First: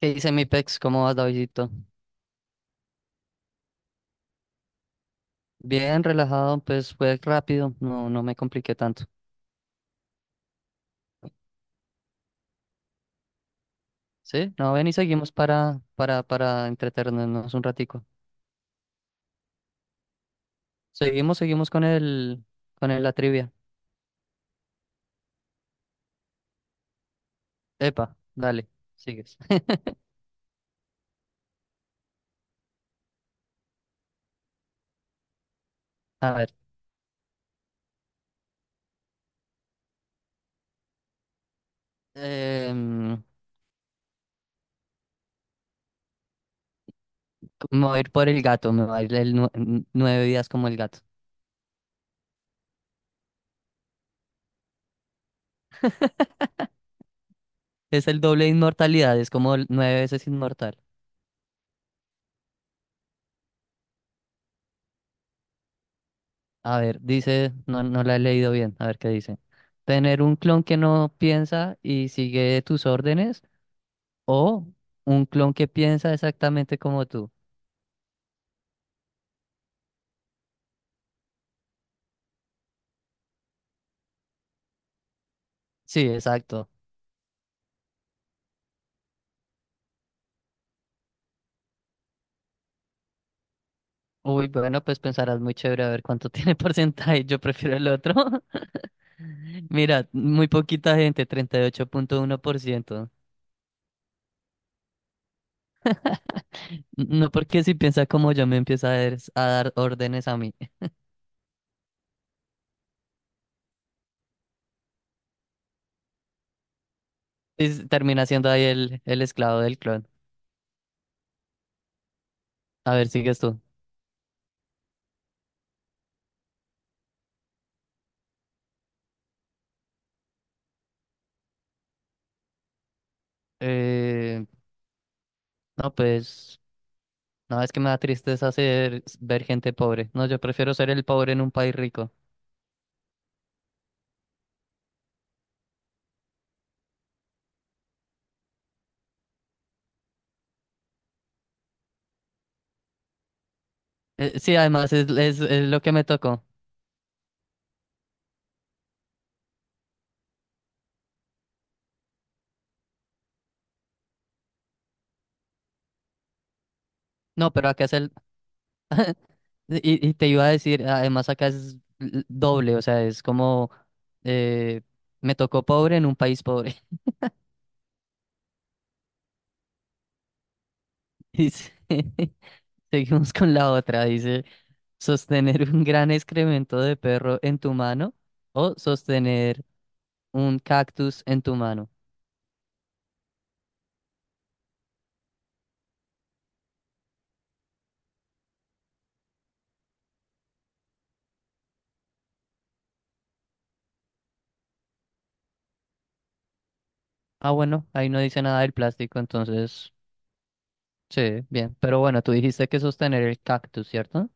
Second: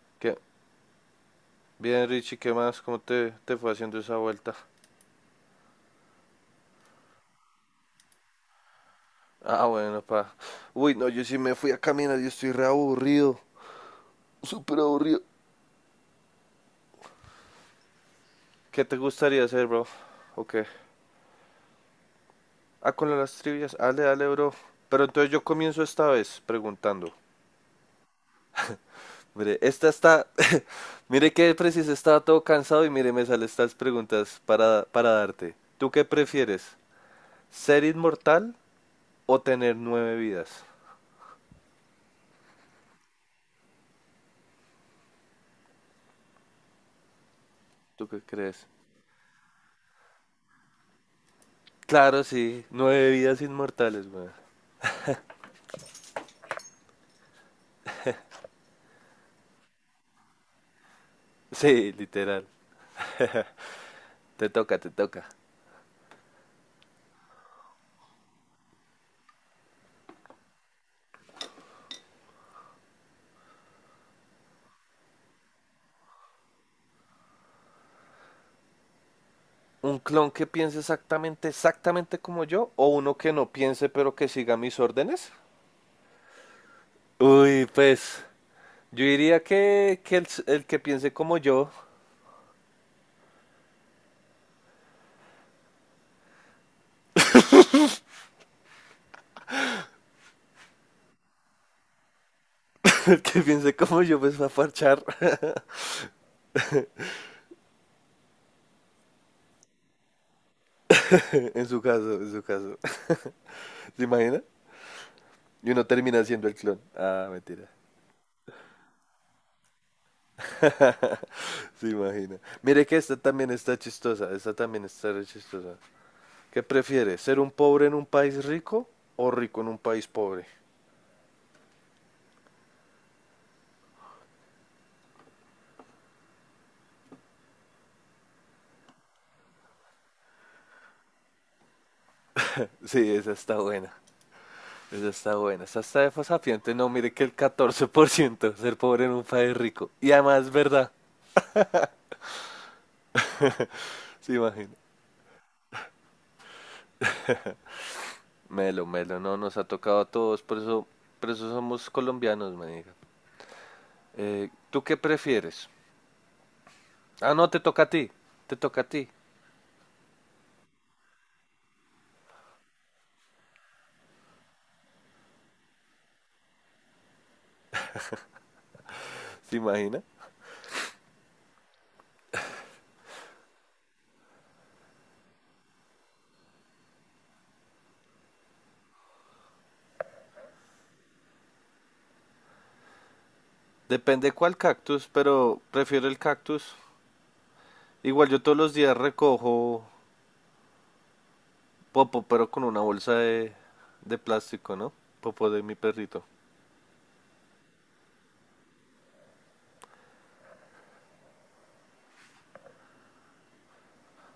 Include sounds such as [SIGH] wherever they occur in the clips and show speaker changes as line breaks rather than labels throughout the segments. ¿Qué dice
¿Qué?
mi pex? ¿Cómo vas, Davidito?
Bien, Richie, ¿qué más? ¿Cómo te fue haciendo esa vuelta?
Bien relajado, pues fue rápido, no, no me compliqué tanto.
Ah, bueno, pa. Uy, no, yo sí me fui a caminar, yo estoy re aburrido.
¿Sí? No,
Súper
ven y
aburrido.
seguimos para entretenernos un ratico.
¿Qué te gustaría hacer, bro? ¿O qué?
Seguimos con el, con
Ah,
el,
con
la
las
trivia.
trivias. Dale, dale, bro. Pero entonces yo comienzo esta vez preguntando.
Epa, dale, sigues.
Mire,
[LAUGHS]
esta está. [LAUGHS] Mire que preciso, estaba todo cansado y mire, me salen estas preguntas para darte. ¿Tú qué
A ver,
prefieres? ¿Ser inmortal o tener nueve vidas?
em, me voy a
¿Tú
ir
qué
por el
crees?
gato, me va a ir el 9 días como el gato.
Claro, sí. Nueve vidas inmortales, güey.
Es el doble de inmortalidad, es como el nueve veces inmortal.
Sí, literal. Te toca, te toca.
A ver, dice, no, no la he leído bien, a ver qué dice. Tener un clon que no piensa y sigue tus órdenes o un clon que piensa exactamente como tú.
¿Un clon que piense exactamente, exactamente como yo? ¿O uno que no piense pero que siga mis órdenes?
Sí, exacto.
Uy, pues yo diría que el que piense como yo,
Uy, bueno, pues pensarás muy chévere a ver cuánto [LAUGHS] tiene porcentaje. Yo prefiero el otro. [LAUGHS] Mira, muy poquita gente, treinta y ocho punto uno por
[LAUGHS]
ciento.
el que piense como yo, pues va a parchar. [LAUGHS]
No, porque si piensa como yo me empieza a dar órdenes a mí. [LAUGHS]
En su caso, en su caso. [LAUGHS] ¿Se imagina? Y uno termina siendo el clon. Ah, mentira.
Termina siendo ahí el esclavo del clon.
Se imagina. Mire
A
que
ver,
esta
sigues
también
tú.
está chistosa, esta también está re chistosa. ¿Qué prefiere? ¿Ser un pobre en un país rico o rico en un país pobre?
Eh, no, pues. No, es que me da tristeza ver gente pobre. No, yo prefiero ser el pobre en un país rico.
Sí, esa está buena. Esa está buena. Esa está de fasapiente. No, mire que el 14% ser pobre en un país rico. Y además es verdad. Se
Sí,
imagina.
además es lo que me tocó.
Melo, melo, no, nos ha tocado a todos. Por eso somos colombianos, me diga. ¿Tú qué prefieres? Ah, no,
No,
te
pero
toca
acá
a
es
ti.
el.
Te toca a ti.
Y te iba a decir, además acá es doble, o sea, es como. eh, Me tocó pobre en un país pobre.
¿Se imagina?
[LAUGHS] Dice, [LAUGHS] seguimos con la otra. Dice, sostener un gran excremento de perro en tu mano o sostener un cactus en tu mano.
Depende cuál cactus, pero prefiero el cactus. Igual yo todos los días recojo Popo, pero con una bolsa de plástico, ¿no? Popo de mi perrito.
Ah, bueno, ahí no dice nada del plástico, entonces. Sí, bien. Pero bueno, tú dijiste que sostener el cactus, ¿cierto?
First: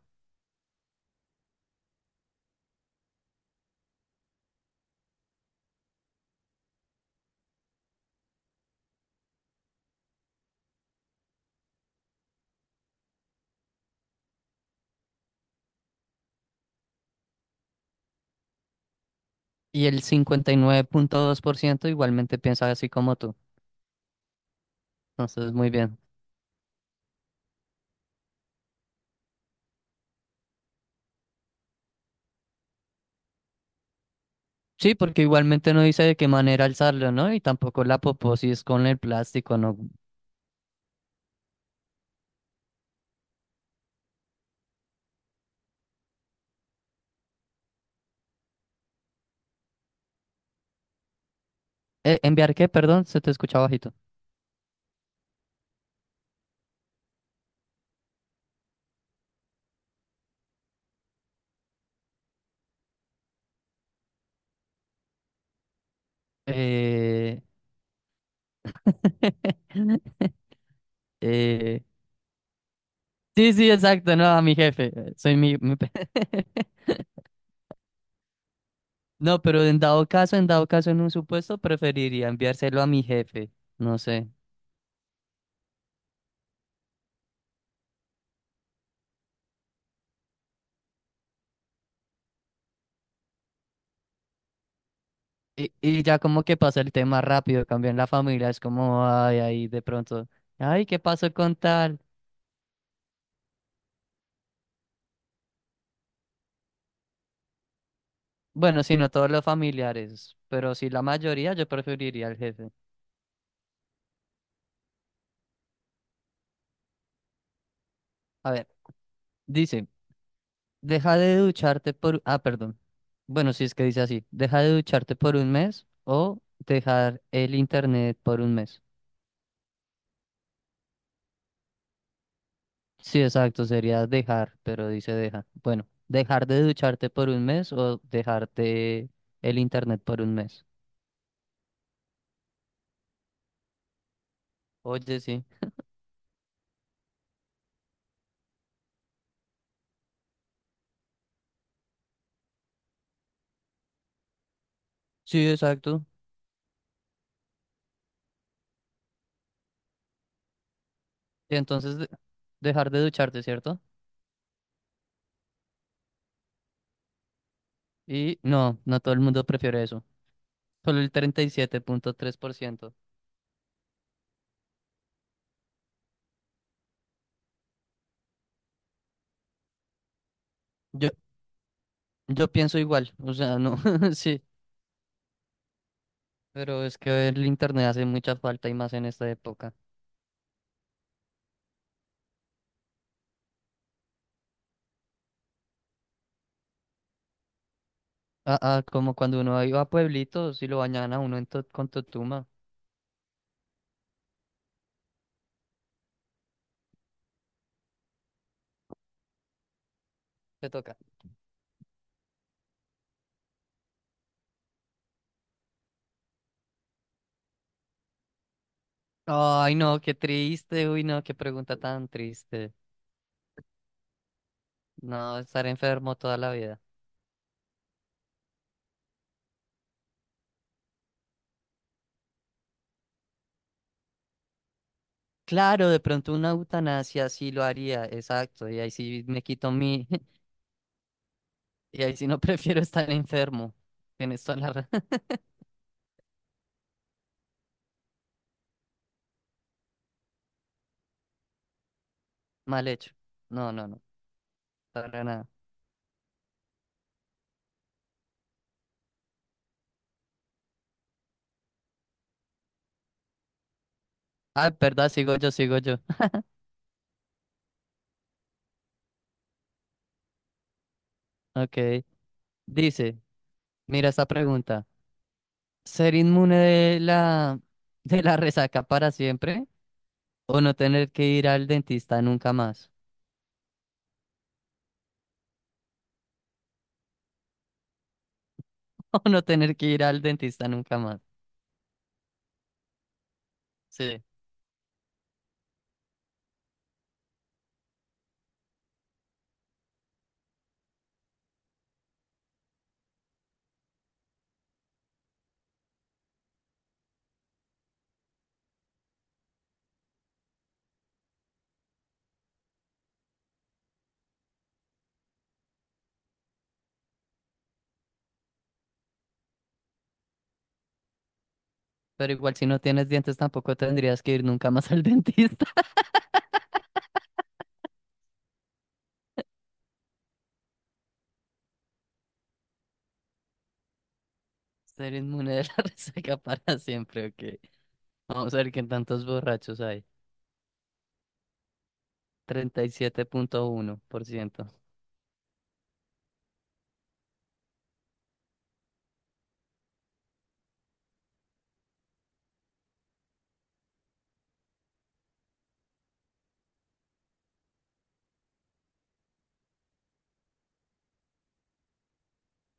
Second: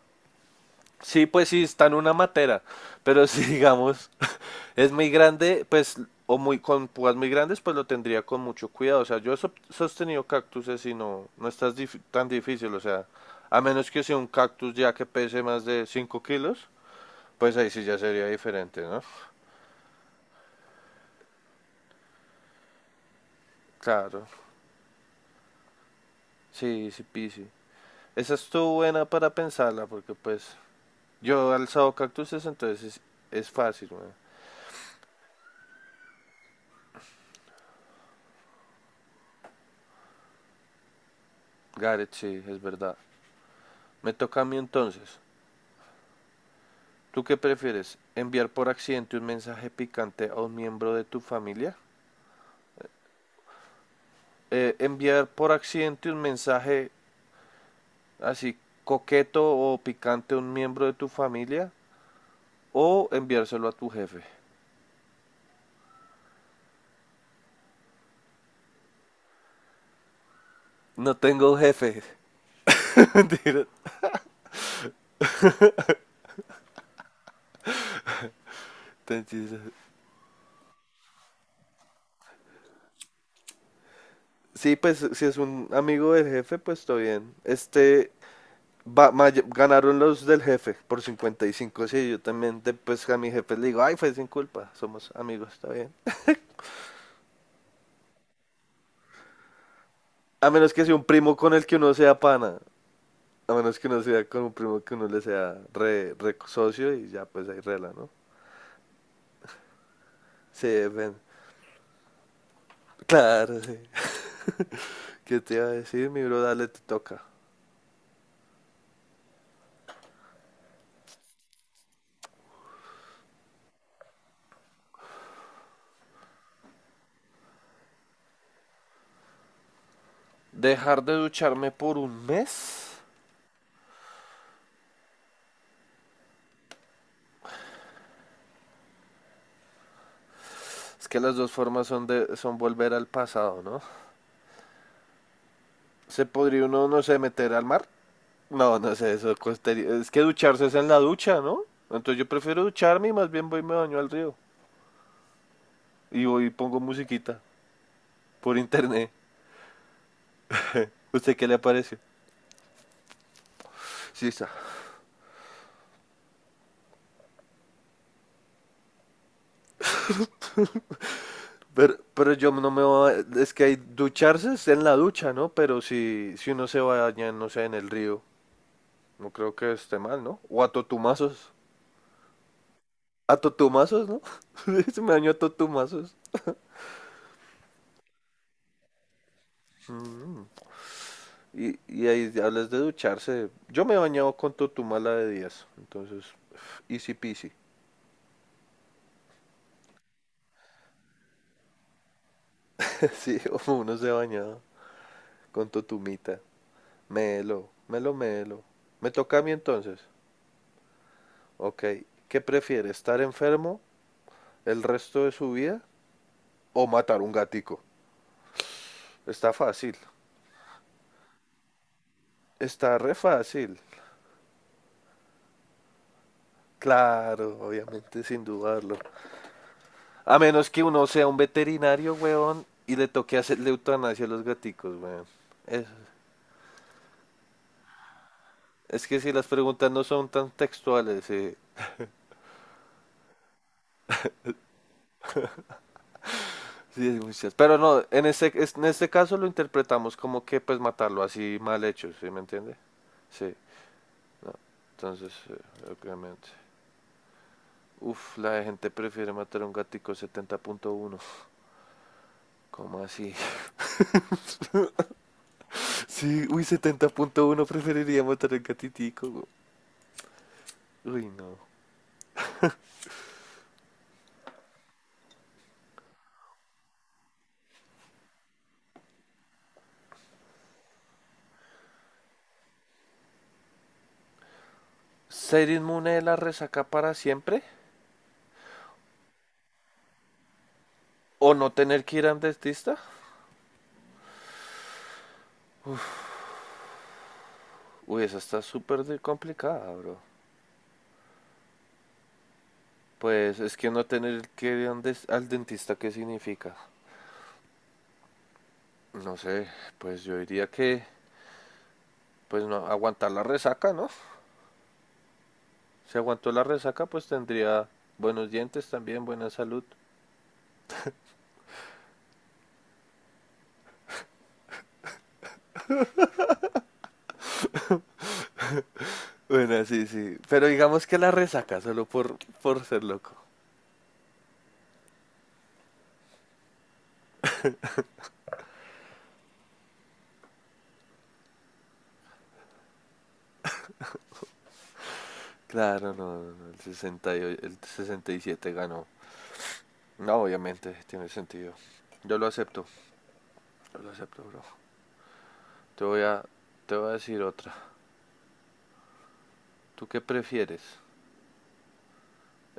Sí, pues sí, está en una matera, pero si digamos [LAUGHS] es muy grande, pues, o muy con púas muy grandes, pues lo tendría con mucho cuidado. O sea, yo he sostenido cactuses y no, no está tan difícil, o sea, a menos que sea un cactus ya que pese más de 5 kilos, pues ahí sí ya sería diferente, ¿no?
Y el 59,2% igualmente piensa así como tú.
Claro,
Entonces, muy bien.
sí, sí, sí. Esa estuvo buena para pensarla, porque pues yo he alzado cactuses, entonces es fácil, weón.
Sí, porque igualmente no dice de qué manera alzarlo, ¿no? Y tampoco la poposis con el plástico, ¿no?
Gareth, sí, es verdad. Me toca a mí entonces. ¿Tú qué prefieres? ¿Enviar por accidente un mensaje picante a un miembro de tu familia?
¿Enviar qué? Perdón, se te escucha bajito.
¿Enviar por accidente un mensaje así coqueto o picante a un miembro de tu familia? ¿O enviárselo a tu jefe?
Eh... [LAUGHS]
No tengo
eh...
jefe. [LAUGHS]
Sí,
Mentira.
sí, exacto, no, a mi jefe. Soy mi. [LAUGHS] No, pero en dado caso, en dado caso, en un supuesto, preferiría enviárselo a mi jefe. No sé.
Sí, pues si es un amigo del jefe, pues está bien. Este, ganaron los del jefe por 55, sí, yo también pues a mi jefe le digo, ay, fue sin culpa, somos amigos, está
Y,
bien.
y ya como que pasa el tema rápido, cambia en la familia, es como, ay, ahí de pronto,
A menos
ay,
que sea
¿qué
un
pasó
primo con
con
el que uno
tal?
sea pana, a menos que uno sea con un primo que uno le sea re, re socio y ya pues ahí rela, ¿no?
Bueno, si no todos los familiares, pero
Sí,
si la
ven.
mayoría, yo preferiría al jefe.
Claro, sí. [LAUGHS] ¿Qué te iba a decir, mi bro? Dale, te toca.
A ver, dice, deja de ducharte por, ah, perdón. Bueno, si es que dice así, deja de ducharte por un mes o dejar el internet por un mes.
Dejar de ducharme por un mes.
Sí, exacto, sería dejar, pero dice deja. Bueno, dejar de ducharte por un mes o dejarte el internet por un mes.
Es que las dos formas son de son volver al pasado, ¿no?
Oye, sí.
Se podría uno, no sé, meter al mar. No, no sé, eso costaría. Es que ducharse es en la ducha, ¿no? Entonces yo prefiero ducharme y más bien voy y me baño al río.
Sí, exacto.
Y voy y pongo musiquita por internet. ¿Usted qué
Y
le pareció?
entonces dejar de ducharte, ¿cierto?
Sí, está.
Y no, no todo el mundo prefiere eso. Solo el treinta y siete punto
Pero
tres
yo
por
no me
ciento
voy a... Es que hay ducharse es en la ducha, ¿no? Pero si uno se baña, no sé, en el río, no creo que esté mal, ¿no? O a
Yo,
totumazos.
yo pienso igual, o
A
sea, no,
totumazos,
[LAUGHS]
¿no?
sí,
[LAUGHS] Se me bañó a totumazos.
pero es que el internet hace mucha falta y más en esta época.
Y ahí hablas de ducharse. Yo me he bañado con totumala de días. Entonces, easy peasy.
Ah, ah, como cuando uno iba a pueblitos y lo bañaban a uno en con Totuma.
[LAUGHS] Sí, uno se baña con totumita. Melo, melo, melo. ¿Me toca a mí entonces?
Te toca.
Ok. ¿Qué prefiere? ¿Estar enfermo el resto de su vida o matar un gatico? Está
Ay,
fácil.
no, qué triste, uy, no, qué pregunta tan triste.
Está re fácil.
No, estar enfermo toda la vida.
Claro, obviamente, sin dudarlo. A menos que uno sea un veterinario, weón, y le toque hacerle eutanasia a los gaticos, weón. Es,
Claro, de pronto una eutanasia sí lo haría, exacto, y ahí
es que
sí
si
me
las
quito
preguntas no
mi,
son
[LAUGHS]
tan textuales,
y ahí si no [LAUGHS] prefiero estar enfermo. Tienes toda la [LAUGHS]
sí, es muchas. Pero no, en este, en este caso lo interpretamos como que pues matarlo así mal hecho, ¿sí me entiende?
Mal hecho.
Sí,
No, no, no.
no.
Para
Entonces,
nada.
obviamente. Uf, la gente prefiere matar a un gatico 70.1. ¿Cómo así? [LAUGHS]
Ah, verdad, sigo yo, sigo yo. [LAUGHS]
Sí, uy, 70.1 preferiría matar a un gatitico. Güey. Uy, no.
Ok. Dice, mira esta pregunta. ¿Ser inmune [LAUGHS] de la resaca para siempre? ¿O no tener que ir al dentista nunca más?
¿Ser inmune de la resaca para siempre?
[LAUGHS] ¿O no tener que ir al dentista nunca más?
¿O no tener que ir a un dentista?
Sí.
Uy, esa está súper complicada, bro. Pues es que no tener que ir a un al dentista, ¿qué significa? No sé, pues yo diría que pues no aguantar la resaca, ¿no? Si aguantó la resaca, pues tendría buenos dientes también, buena salud.
Pero igual si no tienes dientes tampoco tendrías que ir nunca más al dentista.
Bueno, sí, sí. Pero digamos que la resaca solo por ser loco.
[LAUGHS] Ser inmune de la [LAUGHS] resaca para siempre, ok. Vamos a ver qué tantos borrachos hay. 37,1%.
Claro, no, no, no, el 68, el 67 ganó. No, obviamente, tiene sentido. Yo lo acepto, yo lo acepto, bro. Te voy a, te voy a decir otra. ¿Tú qué prefieres?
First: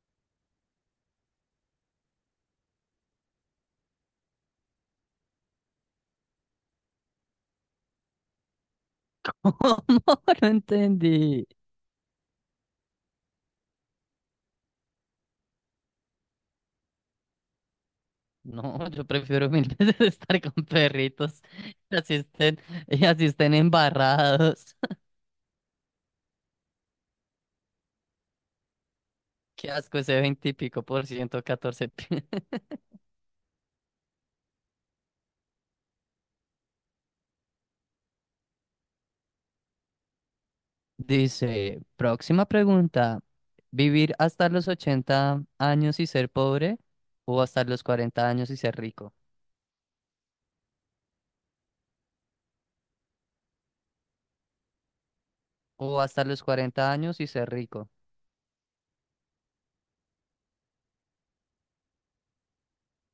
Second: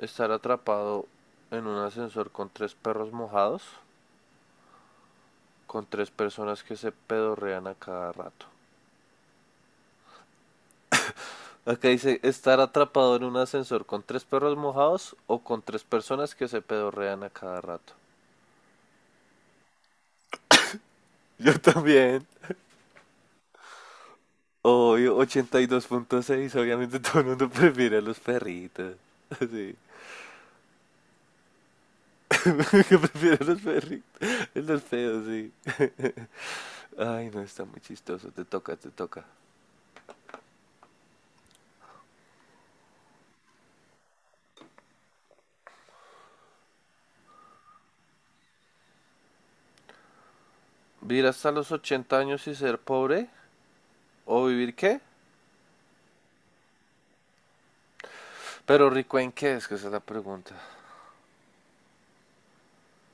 ¿Estar atrapado en un ascensor con tres perros mojados con tres personas que se pedorrean a cada rato?
[LAUGHS] ¿Cómo? No entendí.
Acá dice estar atrapado en un ascensor con tres perros mojados o con tres personas que se pedorrean a cada rato.
No, yo prefiero mil [LAUGHS] veces estar con
[LAUGHS]
perritos
Yo
[LAUGHS] y así
también.
estén, y así estén embarrados.
Obvio, 82.6. Obviamente todo el mundo prefiere a los perritos.
[LAUGHS] Qué
Sí.
asco ese 20 y pico por ciento,
[LAUGHS]
[LAUGHS]
Que prefiere a los perritos. Los feos, sí. [LAUGHS] Ay, no, está muy chistoso. Te toca, te toca.
Dice, próxima pregunta. ¿Vivir hasta los 80 años y ser pobre? ¿O hasta los 40 años y ser rico?
¿Vivir hasta los 80 años y ser pobre? ¿O vivir qué?
¿O hasta los cuarenta años y ser rico?
Pero rico en qué es que esa es la pregunta.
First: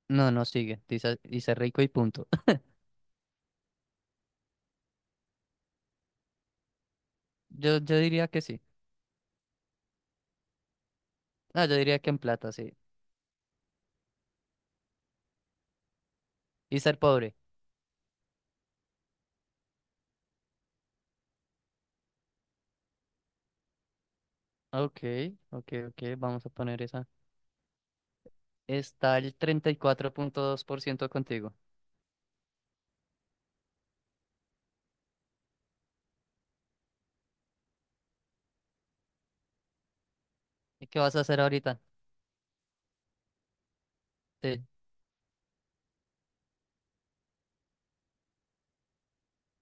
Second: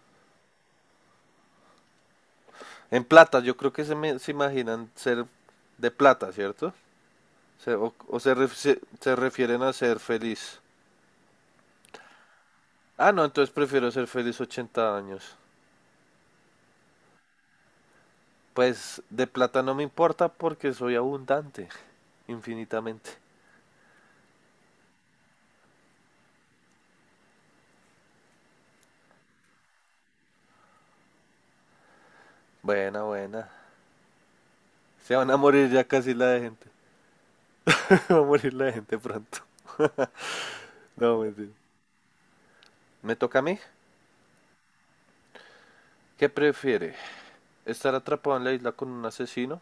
No, no sigue. Dice, y ser rico y punto. [LAUGHS]
En plata, yo creo que se imaginan ser de plata, ¿cierto? Se-
Yo, yo
o
diría
se,
que
ref-
sí.
se- se refieren a ser feliz.
No, yo diría que en plata, sí.
Ah, no, entonces prefiero ser feliz 80 años.
Y ser pobre.
Pues de plata no me importa porque soy abundante, infinitamente.
Ok, ok, ok, vamos a poner esa. Está el 34,2% contigo.
Buena, buena. Se van a morir ya casi la de gente. [LAUGHS] Va a morir la de gente pronto. [LAUGHS]
¿Y qué vas
No,
a hacer
mentira.
ahorita?
¿Me toca a mí?
Te-
¿Qué prefiere? ¿Estar atrapado en la isla con un asesino?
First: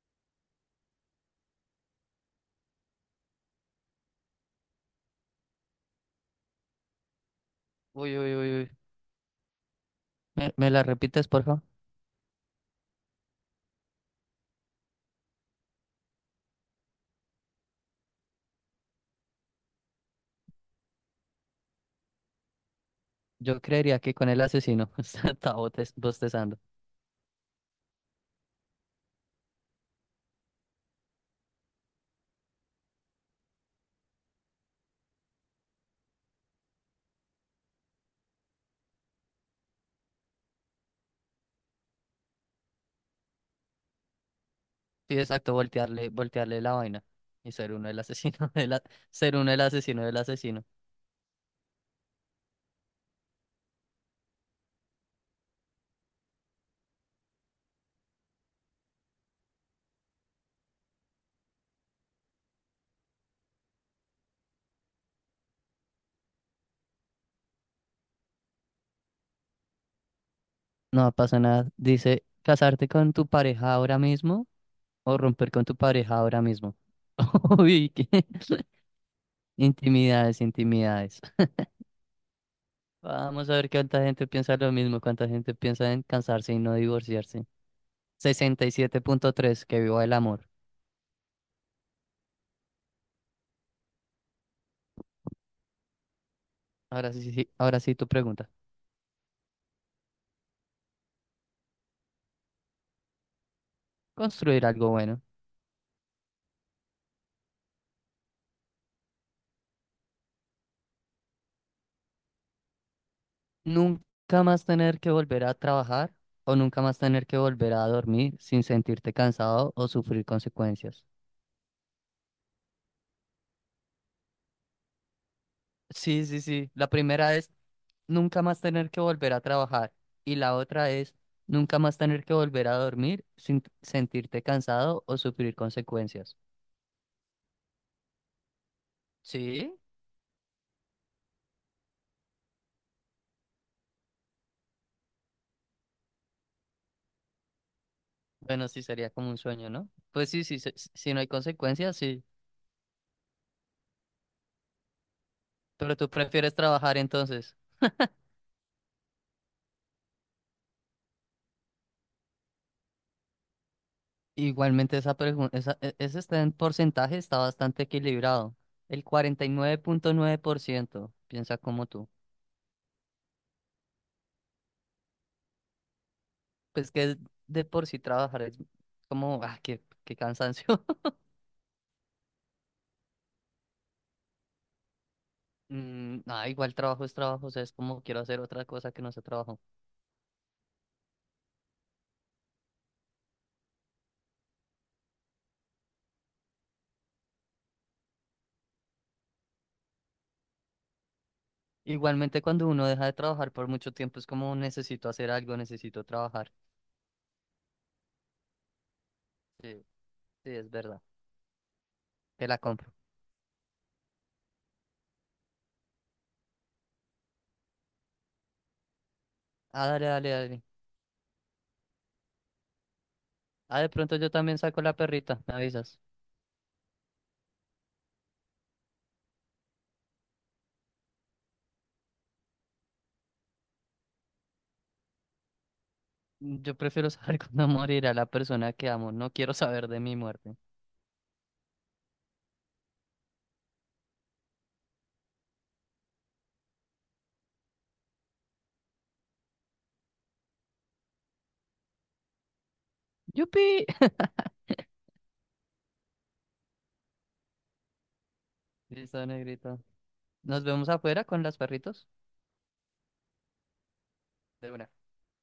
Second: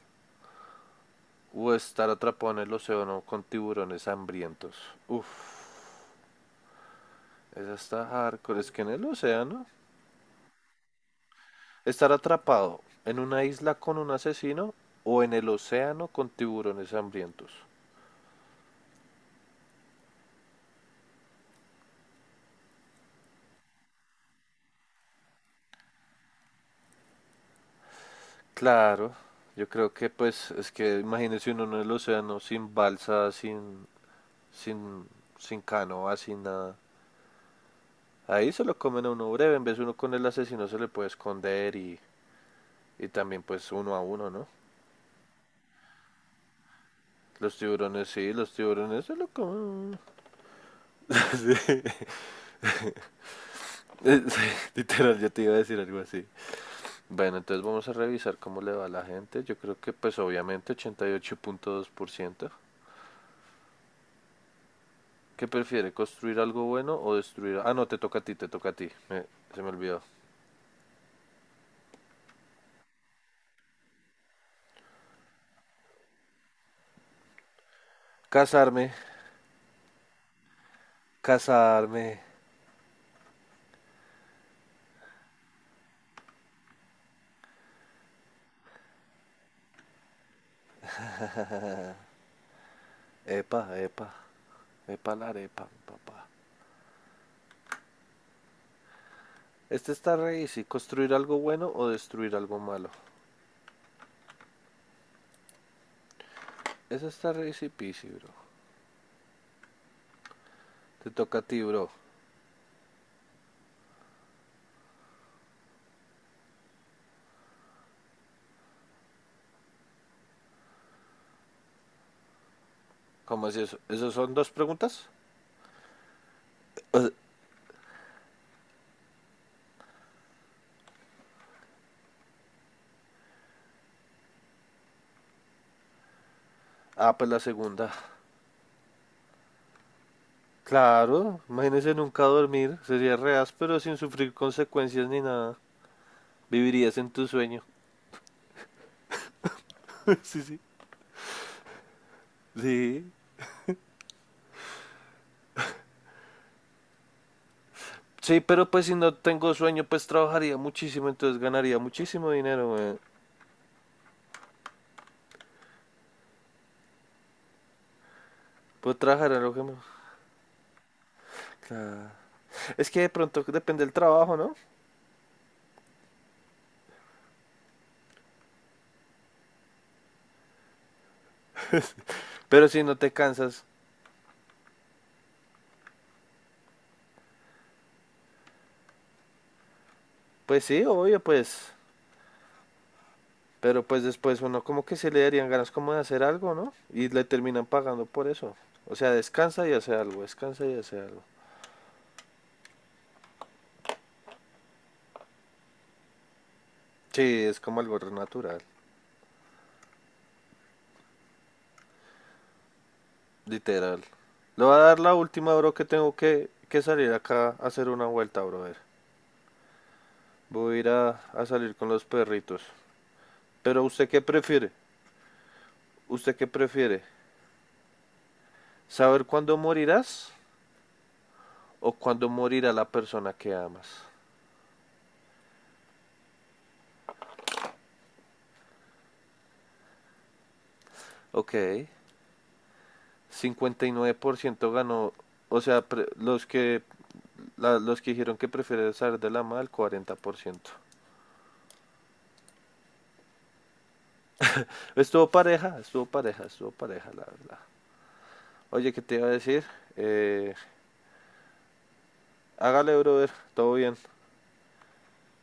¿O estar atrapado en el océano con tiburones hambrientos? Uf. Esa está
Uy, uy, uy,
hardcore.
uy.
Es que en el océano,
¿Me la repites, por favor?
estar atrapado en una isla con un asesino o en el océano con tiburones hambrientos.
Yo creería que con el asesino [LAUGHS] está bostezando.
Claro, yo creo que pues es que imagínese uno en el océano sin balsa, sin, sin canoa, sin nada. Ahí se lo comen a uno breve, en vez de uno con el asesino se le puede esconder y también pues uno a uno, ¿no?
Sí, exacto, voltearle la vaina y
Los
ser uno el
tiburones sí,
asesino
los
[LAUGHS]
tiburones se lo
ser uno el
comen.
asesino del asesino.
[LAUGHS] Sí, literal, yo te iba a decir algo así. Bueno, entonces vamos a revisar cómo le va a la gente. Yo creo que pues obviamente 88.2%. ¿Qué prefiere? ¿Construir algo bueno o destruir? Ah, no, te toca a ti, te toca a ti. Se me olvidó.
No pasa nada. Dice, ¿casarte con tu pareja ahora mismo o romper con tu pareja ahora mismo? [LAUGHS] Uy, ¿qué?
Casarme,
Intimidades, intimidades.
casarme.
Vamos a ver cuánta gente piensa lo mismo, cuánta gente piensa en cansarse y no divorciarse. 67,3, que viva el amor.
Epa, epa, epa la arepa, mi papá.
Ahora sí, sí, ahora sí tu pregunta.
Este está re easy. ¿Construir algo bueno o destruir algo malo?
Construir algo bueno.
Ese está re easy peasy, bro. Te toca a ti, bro.
Nunca más tener que volver a trabajar o nunca más tener que volver a dormir sin sentirte cansado o sufrir consecuencias.
¿Cómo es eso? ¿Esas son dos preguntas?
Sí, sí, sí. La
O...
primera es nunca más tener que volver a trabajar y la otra es nunca más tener que volver a dormir sin sentirte cansado o sufrir consecuencias.
ah, pues la segunda.
Sí,
Claro, imagínese nunca dormir, sería reas, pero sin sufrir consecuencias ni nada. Vivirías en tu sueño.
bueno, sí sería como un sueño, ¿no?
[LAUGHS]
Pues
Sí,
sí, sí,
sí.
si no hay consecuencias, sí.
Sí.
Pero tú prefieres trabajar entonces.
Sí, pero pues si no tengo sueño, pues trabajaría muchísimo, entonces ganaría muchísimo dinero, güey.
Igualmente esa pregunta, ese está en porcentaje, está bastante equilibrado.
Puedo
El
trabajar a
cuarenta y
lo que
nueve
me...
nueve punto nueve por ciento piensa como tú.
Claro. Es que de pronto depende del trabajo, ¿no?
Pues que de por sí trabajar es como, ah, qué cansancio.
Pero si no te cansas,
Mm, ah, igual trabajo es trabajo, o sea, es como quiero hacer otra cosa que no sea trabajo.
pues sí, obvio, pues. Pero pues después uno como que se le darían ganas como de hacer algo, ¿no? Y le terminan pagando por eso. O sea, descansa y hace algo, descansa y hace algo.
Igualmente cuando uno deja de trabajar por mucho tiempo es como necesito hacer algo, necesito trabajar.
Sí, es como algo re natural,
Sí, sí, es verdad. Te la compro.
literal. Le voy a dar la última, bro, que tengo que salir acá a hacer una vuelta, brother.
Ah, dale, dale, dale.
Voy a ir a salir con los perritos.
Ah,
Pero
de
¿usted
pronto
qué
yo también
prefiere?
saco la perrita, me avisas.
¿Usted qué prefiere? ¿Saber cuándo morirás o cuándo morirá la persona que amas?
Mm, yo prefiero saber [LAUGHS] cuándo morirá la persona que amo, no quiero saber de mi muerte.
Ok, 59% ganó, o sea, los que los que dijeron que prefieren saber de la mal, 40%.
¡Yupi! [LAUGHS]
Estuvo pareja, estuvo pareja, estuvo pareja, la verdad. Oye, ¿qué te
Listo,
iba a decir?
negrito.
Eh,
Nos vemos afuera con las perritos.
hágale, brother, todo bien.
De una.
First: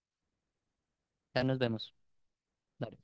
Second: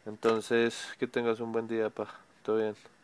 Entonces, que tengas
Ya
un
nos
buen día,
vemos.
pa. Todo bien.
Dale.